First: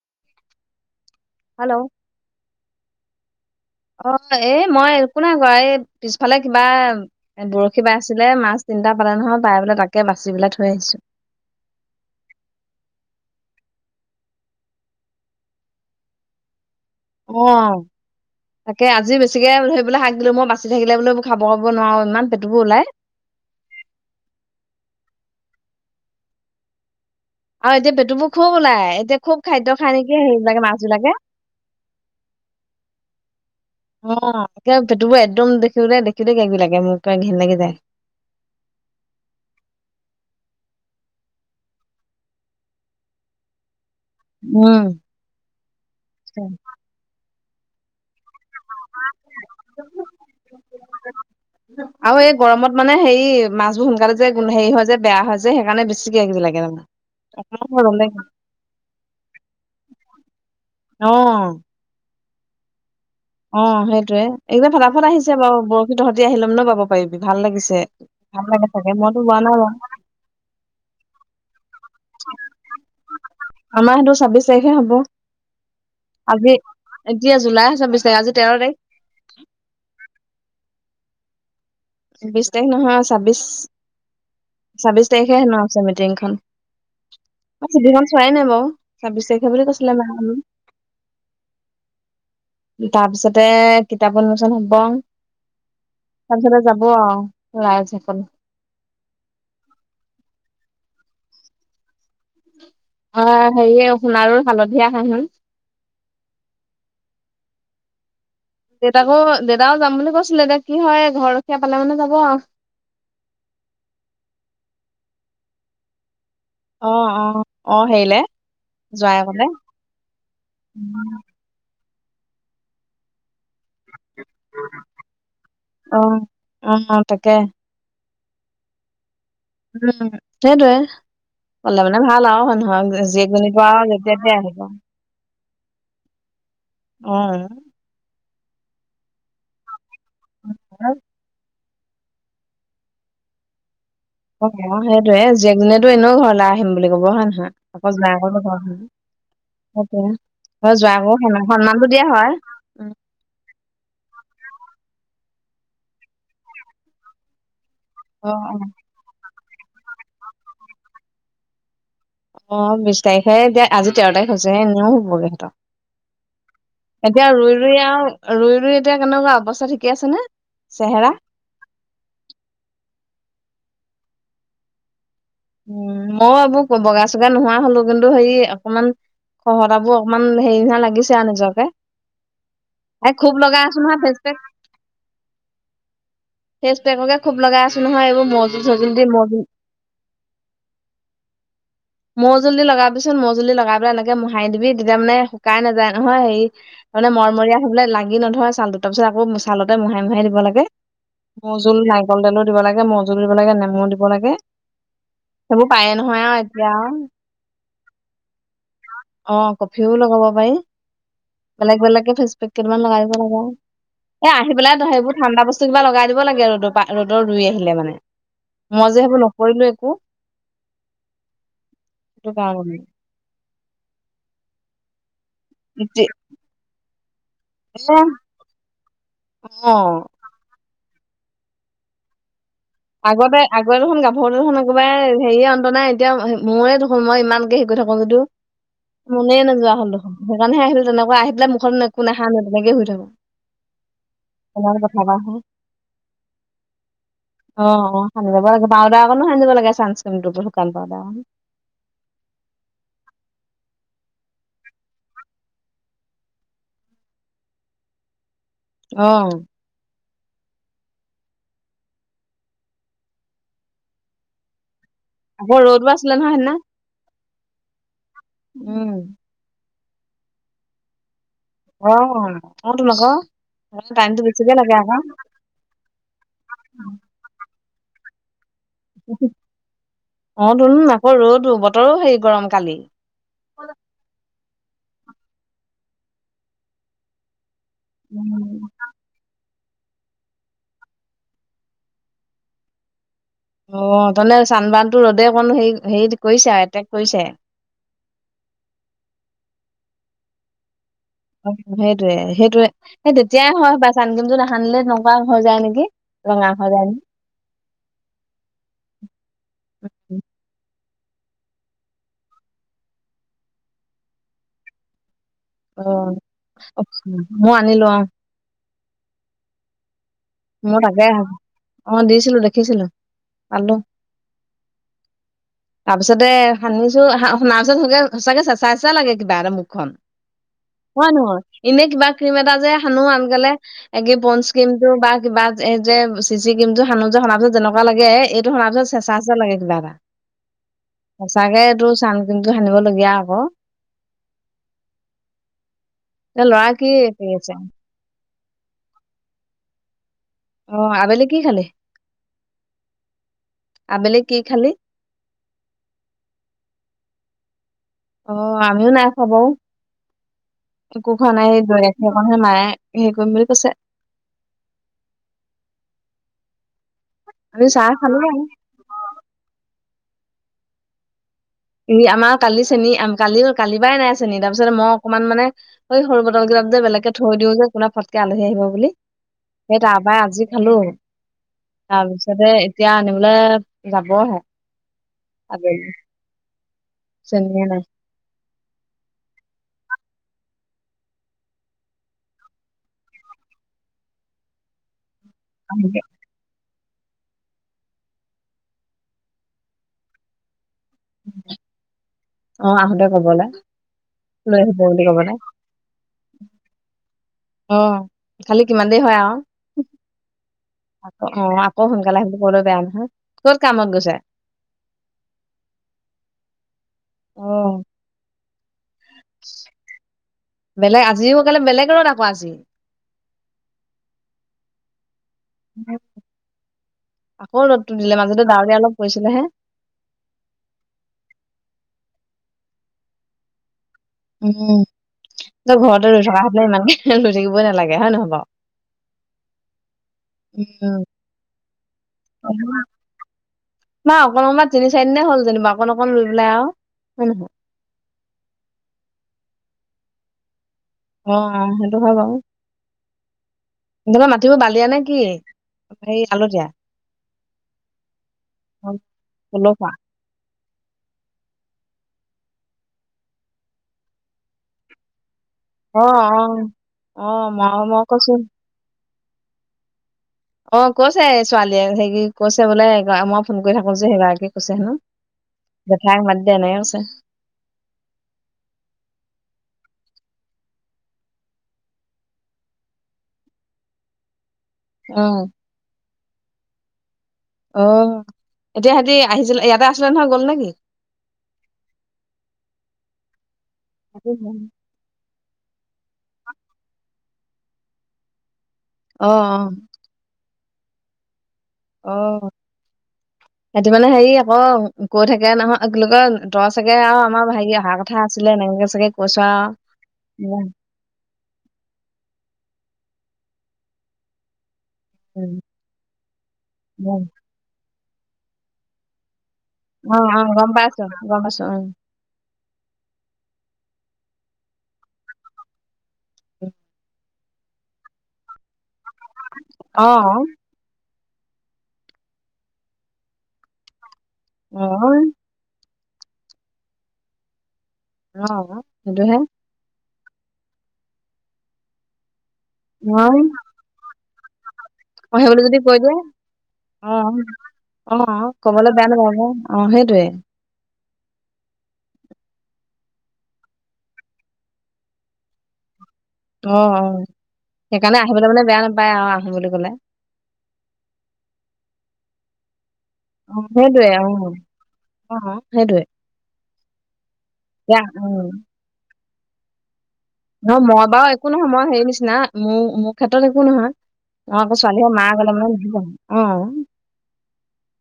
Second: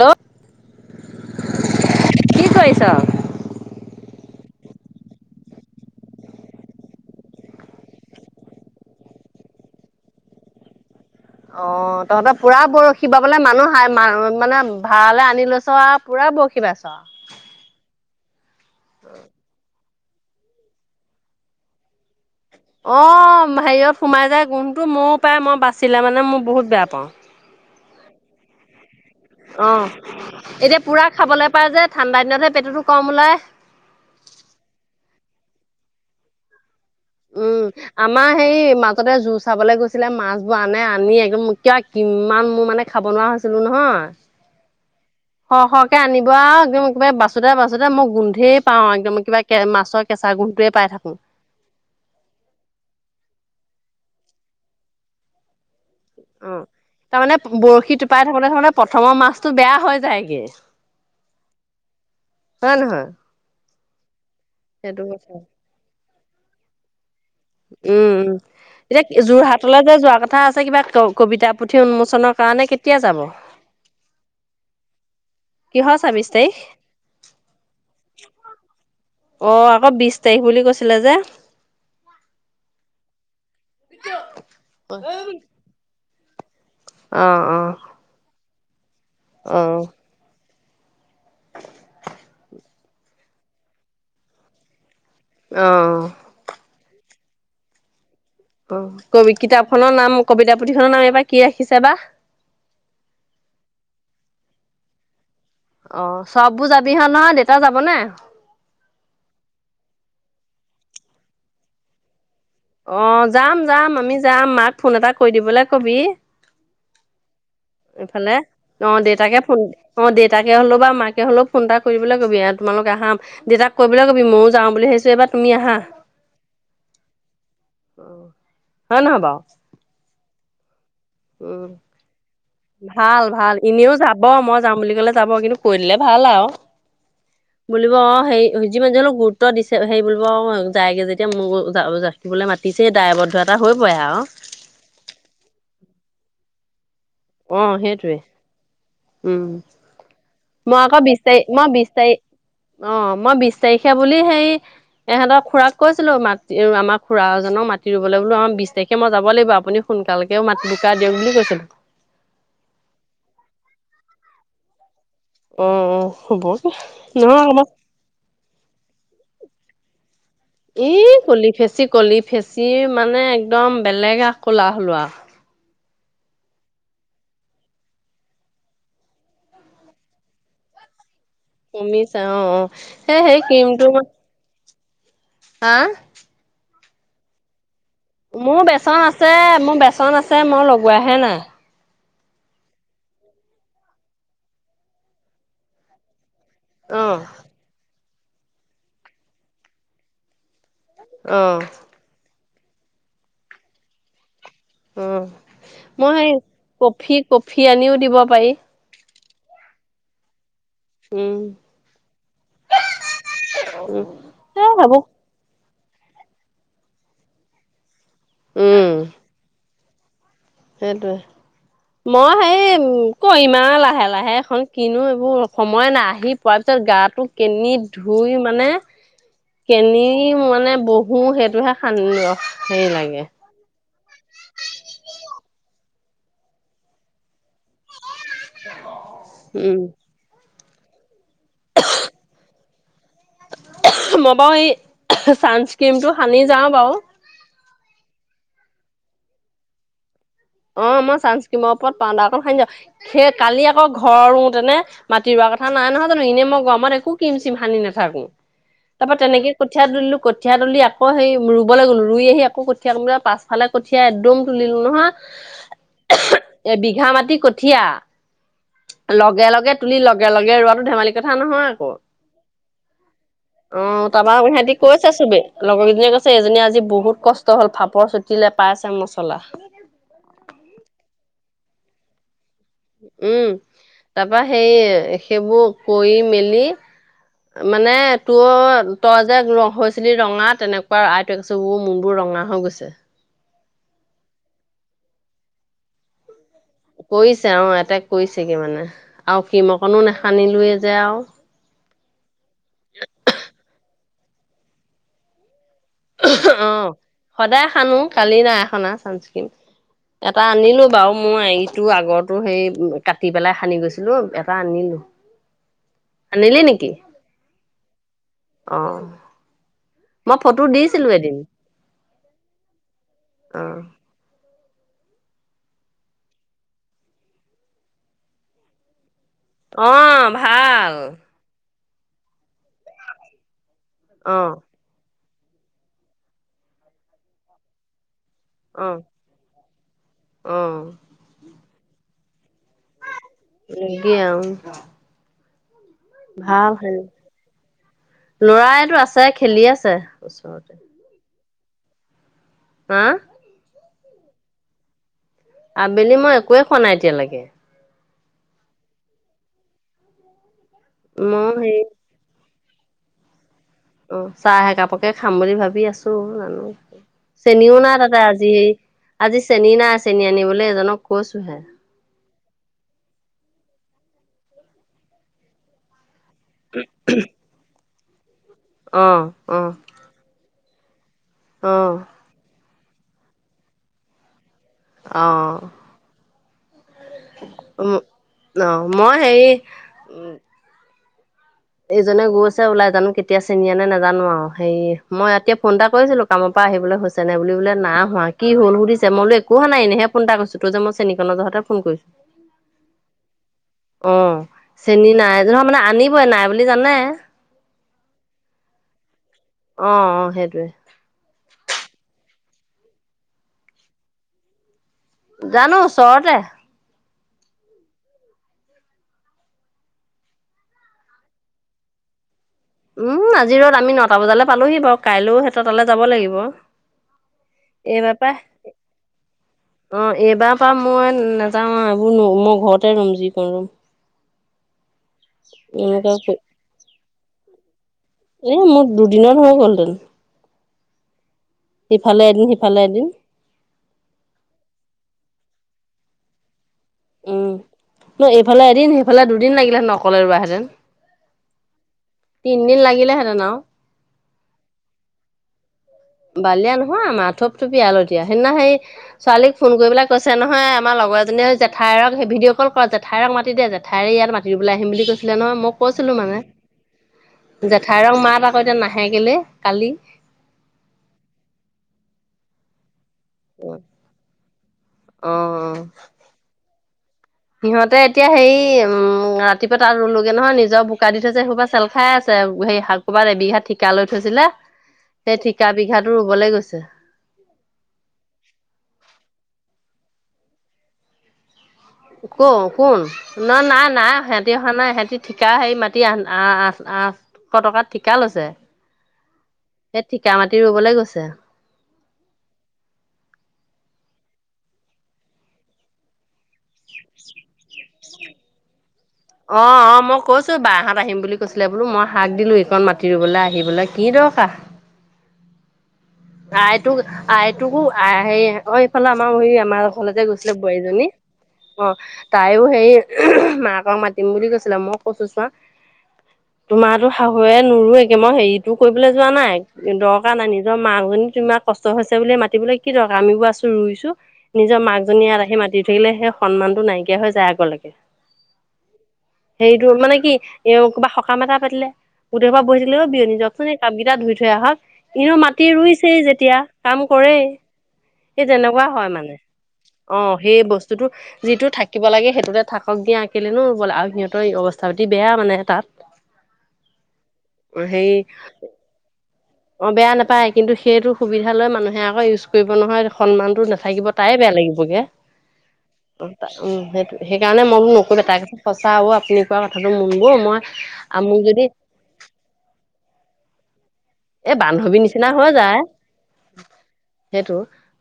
Hello hello কি কৰিছ? অ এ মই একো নাই কোৱা এই পিছফালে কিবা বৰশী বাই আছিলে মাছ তিনিটা পালে নহয় পাই বোলে তাকে বাচি পেলাই থৈ আহিছোঁ। অ তহঁতে পুৰা বৰশী বাবলে মানুহ হাই ম মানে ভাড়ালৈ আনি লৈছ আও। পূৰা বৰশী বাইছ। অ তাকে আজি বেছিকে ধৰিবলে শাক দিলো মই বাচি থাকিলে বোলে খাব খাব নোৱাৰো ইমান পেটুবোৰ ওলাই অ হেৰিয়ত সোমাই যায় গোন্ধটো ময়ো পায় মই বাচিলে মানে মোৰ বহুত বেয়া পাওঁ। আৰু এতিয়া বেটুবোৰ খুৱ ওলাই এতিয়া। খুব অ খাদ্য খাই নেকি সেইবিলাকে মাছ এতিয়া পূৰা বিলাকে খাবলৈ পায় যে ঠাণ্ডা দিনতহে পেটুটো কম ওলায়। অ কিবা পেটুবোৰ একদম দেখিবলে দেখোতে কিবা কিবি লাগে মোৰ পোৰা ঘিন উম লাগি যায় আমাৰ সেই মাজতে জোৰ চাবলৈ গৈছিলে মাছবোৰ আনে আনি একদম কিয় কিমান মোৰ মানে খাব নোৱাৰা হৈছিলো নহয় উম স সকে আনিব আও একদম একবাৰে বাচোতে বাচোতে মোক গোন্ধেই পাওঁ একদম কিবা কে মাৰ কেঁচা গুন্ধটোৱে পাই থাকো। আৰু এই গৰমত মানে হেৰি মাছবোৰ সোনকালে যে হেৰি হয় যে বেয়া হয় যে সেইকাৰণে বেছ- অ তাৰমানে বৰশী টোপাই থাকোতে থাকোতে প্ৰথমৰ মাছতটো বেয়া হৈ যায় গে। অ। হয় নহয়। অ সেইটোয়ে একদম সেইটো ফটাফট কথা আহিছে বাও বৰশী তহতি আহিলে মানে বাব পাৰিবি ভাল লাগিছে উম উম ভাল লাগে থাকে মইতো এতিয়া যোৱা নাই বাৰু যোৰহাটলৈ যে যোৱা কথা আছে কিবা ক কবিতা পুথি উন্মোচনৰ কাৰণে কেতিয়া যাব আমাৰ সেইটো ছাব্বিশ তাৰিখে হ'ব কিহৰ ছাব্বিশ তাৰিখ আজি এতিয়া জুলাই ছাব্বিছ তাৰিখ আজি তেৰ তাৰিখ অ আকৌ বিশ তাৰিখ বুলি কৈছিলে যে বিশ তাৰিখ নহয় ছাব্বিশ কিটো ছাব্বিশ তাৰিখে হেনো আছে মিটিংখন অ অ চিঠিখন চোৱাই নাই বাৰু ছাবিছ তাৰিখে অ বুলি কৈছিলে মাহেতি তাৰ পিছতে কিতাপ উন্মোচন হব অ চানচতে যাব আও ৰাইজসকল অ কবি কিতাপ খনৰ নাম কবিতা পুথিখনৰ নাম এবা কি ৰাখিছে বা অ হেৰিয়ে সোণাৰুৰ হালধীয়া হাঁহি অ চব বোৰ যাবি হ নহয় দেউতাও যাব নে দেউতাকো দেউতাও যাম বুলি কৈছিলে এতিয়া কি হয় ঘৰ ৰখীয়া পালে মানে যাব আও অ যাম যাম আমি যাম মাক ফোন এটা কৰি দিবলৈ কবি। অ অ অ হেৰিলে এইফালে অ যোৱাই দেউতাকে কলে ফোন অ দেউতাকে হলেও বা মাকে হলেও- ফোন এটা কৰিবলৈ কবি আৰু তোমালোক আহা দেউতাক কৰিবলৈ কবি ময়ো যাওঁ বুলি ভাবিছো এবাৰ তুমি আহা। অ অ তাকে অ হয় নহয় বাও উম সেইটোৱে উম কলে মানে ভাল আৰু মানুহক ভাল জীয়েকজনী ভাল পৰা আৰু এনেও যেতিয়া যাব তেতিয়া মই আহিব যাম বুলি কলে যাব কিন্তু কৰিলে ভাল আও অ বুলিব আও সেই যিমান যি হলো গুৰুত্ব দিছে হেৰি বুলিব অ যায়গে যেতিয়া মোৰ থাকিবলে মাতিছে দায়বদ্ধ এটা হৈ পৰে আৰু অ অ সেইটোয়ে জীয়েকজনীয়েতো এনেও ঘৰলৈ আহিম বুলি কব হয় নহয় অ অকল সেইটোৱে জাকৰ লগত আহিব উম অকে হয় মই যোৱা আকৌ আ বিশ তাৰিখ স মই সন্মানতো বিশ দিয়া তাৰিখ হয়। উম অ মই বিশ তাৰিখে বুলি সেই। এহঁতৰ খুৰাক কৈছিলো মাতি আমাৰ খুৰা এজনক মা টি ৰুবলৈ অ বোলো অ আম বিশ তাৰিখে মই যাব লাগিব আপুনি সোনকালকে মাত বুকা দিয়ক বুলি কৈছিলো। অ বিশ তাৰিখে এতিয়া আজি তেৰ তাৰিখ হৈছেহে এনেও হ'বগৈ। অ', অ', হ'ব এতিয়া নহয় ৰুই অকমান ৰুই আও ৰুই ৰুই এতিয়া কেনেকোৱা অৱস্থা ঠিকে আছে নে? এ চেহেৰা কলি ফেচি কলি ফেচি মানে একদম বেলেগ এ ক'লা হ'লো আও। উ মইয়ো এইবোৰ বগা চগা নোহোৱা হলো কিন্তু হেৰি অকমান। শহতাবোৰ অকণমান হেৰি নিচিনা লাগিছে আও নিজক। কমিছা অ অ সেই সেই ক্ৰীমটো তাত আ ফেচেকে খুব লগাই আছোঁ। মোৰ বেচন আছে, মোৰ বেচন আছে মই লগোৱাহে নাই। মৌজুল লগাবিচোন মৌজুল লগাই পেলাই এনেকে মোহাই দিবি তেতিয়া মানে শুকাই নাযায় নহয় হেৰি। মানে অ', মৰমৰীয়া হবলে লাগি নধৰা ছালটো তাৰপিছত আকৌ ছালতে মহাই মহাই দিব লাগে। অ', মৌজুল নাৰিকল তেলো দিব লাগে মৌজোল দিব লাগে নেমু দিব লাগে অ সেইবোৰ পায়ে মই নহয় সেই আৰু এতিয়া কফি কফি আনিও দিব পাৰি। অঁ কফিও লগাব পাৰি। উম, বেলেগ বেলেগকে ফেচ পেক কেইদমান লগাই দিব লগা উম, এ আহি পেলাই সেইবোৰ ঠাণ্ডা বস্তু। বস্তু কিবা লগাই দিব লাগে, ৰ'দৰ পৰা ৰ'দৰ ৰুই আহিলে মানে মই উম যে সেইবোৰ নকৰিলো একো। সেইটোৱে সেইটো মই কাৰণে সেই কৰিমা আ লাহে লাহে এখন। কিনো এইবোৰ সময় নাই আহি পোৱাৰ পিছত গাটো কিনি ধুই মানে। অ কেনি মানে বহো সেইটোহে খান। আগতে- আগতে দেখোন গাভৰু দেখোন একোবাৰ হেৰিয়ে অন্ত নাই এতিয়া মোৰে দেখোন মই ইমানকে হেৰি কৰি থাকো যদিটো। মনেই নোযোৱা উম হ'ল দেখোন সেইকাৰণেহে আহিলো তেনেকুৱা আহি পেলাই মুখত একো নাখা নাই তেনেকে শুই থাকো। মই বাৰু এই তেনেকে কথা এটা হয় চানস্ক্ৰীমতটো সানি যাওঁ বাৰু। অঁ অঁ নিব লাগে, পাওদা অকনো সানি যাব লাগে চানস্ক্ৰীমটোত। অ মই ছানস্ক্ৰীম ওপৰত পাওঁদাৰ‌ অকন খানি যাওঁ, সেই কালি আকৌ ঘৰো তেনে। মাটি ৰোৱা কথা নাই নহয় জানো এনেই মই গমত একো ক্ৰীম চিম সানি নাথাকো, তাৰ অ পৰা তেনেকে- কঠীয়া তুলিলো কঠীয়া তুলি আকৌ সেই ৰুবলৈ গ'লো ৰুই আহি আক কঠীয়া পাছফালে। কঠীয়া একদম তুলিলোঁ নহয়। আকৌ ৰদও আছিলে নহয় সেইদিনা। এ বিঘা মাটি কঠীয়া। উম। লগে লগে তুলি লগে লগে ৰোৱাতটো ধেমালি কথা নহয়। আকৌ অঁ ক তোন অক। অ তাৰপা সিহঁতি কৈছে চবে লগৰ কেইজনীয়ে কৈছে এজনীয়ে আজি বহুত কষ্ট। ষ্ট হ'ল ফাপৰ চুটিলে পাইছে মছলা। অ তন আকৌ ৰতো বতৰো হেৰি গৰম কালি। উম, তাৰ পৰা সেই সেইবোৰ কৰি মেলি। মানে উম। তোৰ তই যে ৰ হৈছে। খিনি ৰঙা তেনেকুৱা আইট একছোৰ মনবোৰ ৰঙা হৈ গৈছে। অ তনে চান্বানতো ৰ'দে আকৌ হে হেৰি কৰিছে আৰু এতেক। কৰিছে অঁ এটেক কৰিছেগে মানে আৰু কিৰিম অকনো নেহানিলোৱে যে আৰু। অঁ সেইটোয়ে সেইটোয়ে সেই তেতিয়াই হয় হপাই চানকিৰিম তো নাহানিলে তেনেকুৱা হৈ যায় নেকি? ৰঙা অ হৈ যায় ন। সদায় সানো কালি নাই হানা চানচকিৰিম। এটা আনিলোঁ বাৰু মই এইটো আগৰটো সেই কাটি পেলাই সানি গৈছিলোঁ এটা আনিলোঁ। [inaudible] অ অ মই আনিলোঁ অঁ। অঁ। ময়ো তাকে আহ অ দিছিলোঁ দেখিছিলোঁ অ পালোঁ। [inaudible] তাৰ পিছতে সানিছো সনাৰ পিছত সে সঁচাকে চেঁচা চেঁচা লাগে কিবা এটা। অ খন‌ ভাল হয় নহয় এনে কিবা ক্ৰীম এটা যে সানো আনকালে একে অ পঞ্চক্ৰীম টো বা কিবা এই যে চি চি কিৰিম টো সানো যে শনা পিছত যেনেুৱা লাগে এই টো সনা পিছত অ চেঁচা চেঁচা লাগে কিবা এটা- অ সঁচাকে এইটো চান কিৰিমটো সানিবলগীয়া আকৌ। লাগে, অ'! এ [unintelligible] ল'ৰা কি কৰি আছে ল'ৰাইটো আছে, খেলি আছে, ওচৰতে। অ'! আবেলি কি খালি? অ'! আবেলি কি খালি? আবেলি মই একোৱে খোৱা নাই এতিয়ালৈকে। অ আমিও নাই খোৱা বাৰু একো খোৱা মই নাই এ হেৰি সেইকাৰণে মায়ে হেৰি কৰিম বুলি কৈছে? অ'! চাহ একাপকে খাম বুলি ভাবি আছোঁ! জানোঁ। আমি চেনীও চাহ নাই, তাতে খালো আৰু আজি। সেই, আজি চেনী নাই, চেনী আনিবলৈ এজনক কৈছোঁ। এ, আমাৰ কালি চেনী, কালি -কালি পাই নাই চেনী। তাৰপিছত, মই অকমান মানে সেই সৰু বটল কেইটাত যে, বেলেগকে থৈ দিওঁ যে, কোনাবা ফটকে আলহী আহিব বুলি। অ অ সেই, তাত [unintelligible] আজি খালোঁ। অ তাৰপিছতে, এতিয়া আনিবলৈ যাবহে। অ'! আবেলি চেনিয়ে নাই উম, অ'! মই হেৰি এইজনে গৈছে ওলাই, জানোঁ! কেতিয়া চেনি আনে, নাজানোঁ আৰু। হেৰি, মই এতিয়া ফোন এটা আহোতে কৰিছিলোঁ। কামৰ পৰা আহিবলৈ হৈছে নাই বুলি, বোলে নাই হোৱা। কি হ'ল সুধিছে, মই বোলো, একো হোৱা নাই, এনেহে ফোন এটা কৰিছোঁ। তই যে, মই চেনীকন জহতে ফোন কৰিছোঁ। অ আহোতে কবলে অ'! লৈ আহিব বুলি চেনী কবলে নাই যে। মানে, আনিবই। নাই বুলি জানে। অ'! খালি কিমান দেৰি হয় আৰু? অ' অ'! সেইটোৱে। অ'! আকৌ সোনকালে আহিবলে, ক'বলে বেয়া নহয়। ক'ত কামত গৈছে? জানোঁ, ওচৰতে। অ'! বেলেগ, আজিও কেলেই বেলেগৰত আকৌ, আজি। উম, আজিৰো আমি, নটা বজালে পালোহি বাৰু। কাইলৈও হে তই তালৈ যাব লাগিব? আকৌ ৰ'দটো দিলে এইবাৰ পৰা মাজতে ডাৱৰীয়া অলপ পৰিছিলে হে অ'! এইবাৰ পা মই নাযাওঁ আৰু। এইবোৰ মই, ঘৰতে ৰোম, যিকন ৰোম। উম! [inaudible] তই ঘৰতে ৰোই এনেকুৱা থকা হেঁতেন, ইমানখিনি ৰৈ থাকিবই নালাগে, হয় নহয় বাৰু? এ মোৰ দুদিনত হৈ গ'লহেতেন উম! সিফালে এদিন, সিফালে এদিন। [unintelligible] অকণমান, তিনি চাৰিদিনে হ'ল যেনিবা। অকণ, অকণ লৈ পেলাই আৰু। উম! তোৰ এইফালে এদিন, সিফালে দুদিন লাগিলহেঁতেন, অকলে ৰোৱা হেঁতেন। অ' অ'! হয় বাৰু তিনদিন লাগিলেহেঁতেন আৰু। তহঁতৰ মাতিবোৰ বালিয়া নে নেকি? বালিয়া নহয় অমাৰ, থূপ-থূপীয়া আলতীয়া। সেইদিনা সেই, অ, ছোৱালীক ফোন কৰি পলসুৱা পিলে কৈছে নহয়, আমাৰ লগৰ এজনীয়ে, জেঠাইৰক ভিডিঅ' ক'ল কৰা, জেঠাইক মাতি দে। জেঠাইৰে ইয়াত মাত ফুৰিবলৈ আহিম বুলি কৈছিলে নহয় মোক। অ', কৈছিলোঁ মানে। অ'। অ', মই মই জেঠাইৰক কৈছো মাত আকৌ? এতিয়া নাহে কেলে কালি। অ'! কৈছে ছোৱালীয়ে। হেৰি কৈছে বোলে, মই ফোন কৰি থাকোঁ যে, সেইগৰাকীয়ে কৈছে হেনোঁ, অ জেঠাইক মাতি দে কৈছে। সিহঁতে, এতিয়া সেই, উম! ৰাতিপুৱা তাত ৰোলোগে নহয়, নিজৰ বোকা দি থৈছে। সেই, সোপা চেল খাই আছে। হেৰি শাক ক'ৰবাত এবিঘা ঠিকা লৈ থৈছিলে। অ', সেই ঠিকা বিঘাতো ৰুবলৈ গৈছে। অ'! এতিয়া, সিহঁতি আহিছিল। ইয়াতে, আছিলে নহয়, গ'ল নেকি? ক' কোন? ন' নাই, নাই। সিহঁতি অহা নাই, সিহঁতি ঠিকা হেৰি, মাটি আঠ, আঠশ টকাত ঠিকা লৈছে? অ' অ'! সেই, ঠিকা মাটি ৰোবলৈ গৈছে। অ'! [inaudible] সিহঁতি মানে হেৰি আকৌ কৈ থাকে নহয় কি বুলি কয় তই চাগে আৰু আমাৰ ভাইটি অহা কথা আছিলে এনেকে চাগে কৈছ আৰু অ' অ'! মই কৈছোঁ, উম, বাৰটাত আহিম বুলি। কৈছিলে বোলো, মই শাক দিলোঁ। এইকণ মাটি ৰোবলৈ, আহিবলৈ কি দৰকাৰ? [unintelligible] আইটোক উম। আইটোকো হে অ এইফালে আমাৰ হৰি আমাৰ লগ ঘলে যে অ', অ', গৈছিলে গম পাইছো বোৱাৰীজনী গম পাইছো অ তাইও সেই মাকক মাতিম বুলি কৈছিলে মই কৈছো চোৱা তোমাৰটো শাহুৱে নোৰোয়েগে মই হেৰিটো কৰিবলৈ যোৱা নাই অ', দৰকাৰ অ'। নাই নিজৰ মাকজনী তোমাৰ কষ্ট হৈছে বুলি মাতিবলে কি দৰকাৰ আমিবোৰ আছো ৰুইছো অ', নিজৰ মাকজনী ইয়াত আহি মাটি ৰুই থাকিলে সেই সন্মানটো নাইকিয়া হৈ যায় আগলৈকে অ সেইটোহে হেৰিটো মানে কি এ কবা সকাম এটা পাতিলে গোটেই হোপা বহি থাকিলে অই অ', বিয়নী যাওকচোন এই কাপ কেইটা ধুই থৈ আহক এনেও অ', সেই বুলি মাটি যদি কৈ দিয়ে ৰুইছেই যেতিয়া কাম অ', কৰেই সেই অ', তেনেকুৱা কবলৈ বেয়া হয় মানে নাপাব অ সেইটোৱে সেই বস্তুটো যিটো থাকিব লাগে সেইটোতে থাকক দিয়া কেলেনো নো ৰুব লাগে আৰু সিহঁতৰ অৱস্থা পাত বেয়া মানে তাত অ অ হেৰি সেইকাৰণে আহিবলৈ মানে বেয়া নাপায় আৰু আহিম বুলি অ কলে বেয়া নাপায় কিন্তু সেইটো সুবিধা লৈ মানুহে আকৌ ইউজ কৰিব নহয় অ', সন্মানতো সেইটোৱে নাথাকিব তায়ে অ', বেয়া লাগিবগে অ', সেইটোৱে উম সেইটো সেইকাৰণে মই বোলো এতিয়া নকৰিবা তাই উম, কৈছে সঁচা অ আপুনি কোৱা কথাটো মনবোৰ মই আ মোক যদি অ সেইৰ নিচিনা মোৰ মোৰ ক্ষেত্ৰত একো নহয় এ আমাৰ আকৌ বান্ধৱী ছোৱালীয়ে মা নিচিনা হৈ গলে মানে যায় নিদিবই অ সেইটো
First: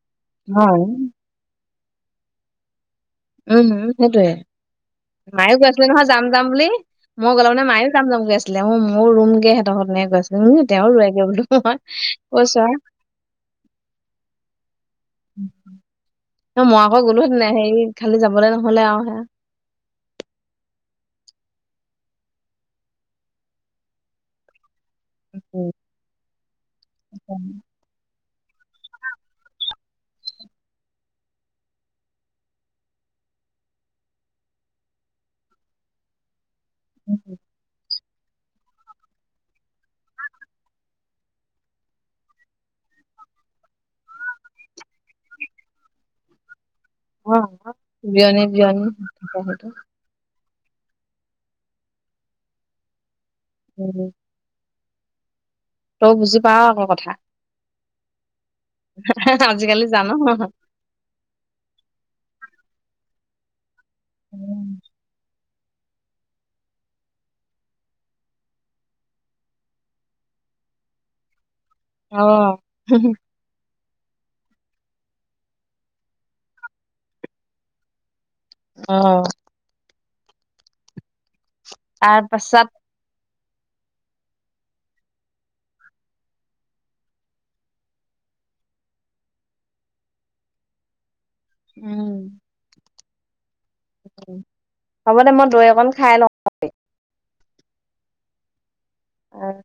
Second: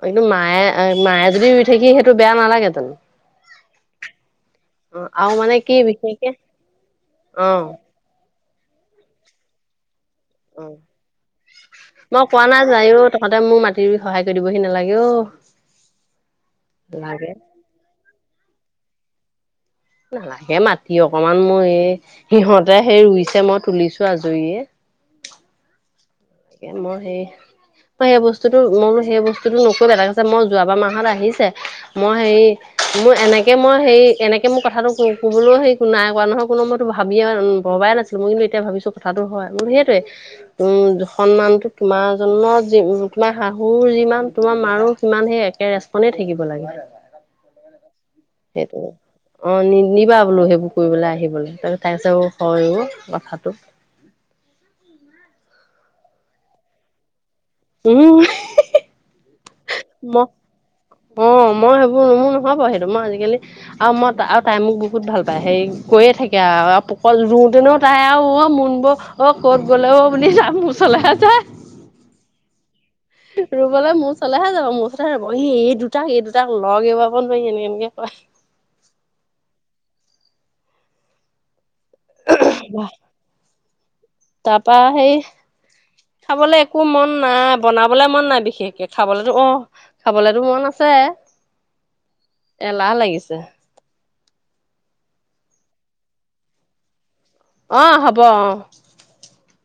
কিন্তু মায়ে অ', মায়ে যদি ৰুই থাকি সেইটো বেয়া নালাগে জানো উম উম সেইটোয়ে অ আৰু মাইও মানে কৈ কি আছিলে নহয় যাম বিশেষকে যাম বুলি মই গ'লে অ মানে মাইও যাম যাম কৈ আছিলে মোৰ ৰুম গে সেঁতৰ ঘৰত হেনেকে কৈ ৰুলোঙে অ তেওঁ ৰুয়েগে বুলি মই কোৱা নাই কৈছা যায়ও তহঁতে মোক মাটি ৰুই সহায় কৰি দিবহি নালাগে অ মই আকৌ গ'লো নালাগে হেঁতেন হেৰি খালি যাবলে নহলে আও হেয়া নালাগে মাটি অকমান মই এই সিহঁতে সেই ৰুইছে মই তুলিছো আজৰিয়ে [unintelligible] তকে মই সেই তই এই বস্তুতো মই বোলো সেই বস্তুতো নকৈবা এটাই কৈছে মই যোৱাবাৰ মাহত আহিছে মই হেৰি মোৰ এনেকে মই হেৰি এনেকে মোৰ কথাটো কবলোও হেৰি নাই কৰা নহয় কোনো মত ভাবিয়েন ভবাই নাছিলো মই কিন্তু এতিয়া ভাবিছো কথাটো হয় মই বোলো সেইটোৱে উম সন্মানটো তোমাৰ জন্ম যিম তোমাৰ শাহুৰ যিমান তোমাৰ মাৰো সিমান সেই একে ৰেষ্ট কনে থাকিব লাগে অ', বিয়নী বিয়নী সেইটো থাকে অ সেইটো। নি নিবা বোলো সেইবোৰ ফুবলৈ আহিবল তাৰপাছত তাই কৈছে ও হয়ও কথাটো উম তৌ বুজি পাওঁ আকৌ কথা উম উম আজিকালি জানোহ মই অ মই সেইবোৰ মোৰ নহব সেইটো মই আজিকালি আৰু মই ত তাই মোক বহুত ভাল পায়। হেৰি কৈয়ে থাকে আৰু পকল ৰুওতেনও তাই অও মন বৌ‌ অ ক'ত গ'লেও বুলি যাম মো ওচলেহে যে অ হো হো ৰুবলে মোৰ চলেহে যাব মোৰ ওলহে ৰুব সি এই দুটাক এই দুটাক লৱাগিয়াব নোৱাৰি এনেকে এনেকে অ তাৰ পাছত- তাৰপা সেই- খাবলৈ একো মন নাই বনাবলে মন নাই বিশেষকে খাবলৈতো অঁ খাবলেতো মন আছে। উম এলাহ লাগিছে হ'ব দে মই দৈ অকন খাই লওঁ অ হব অ অঁ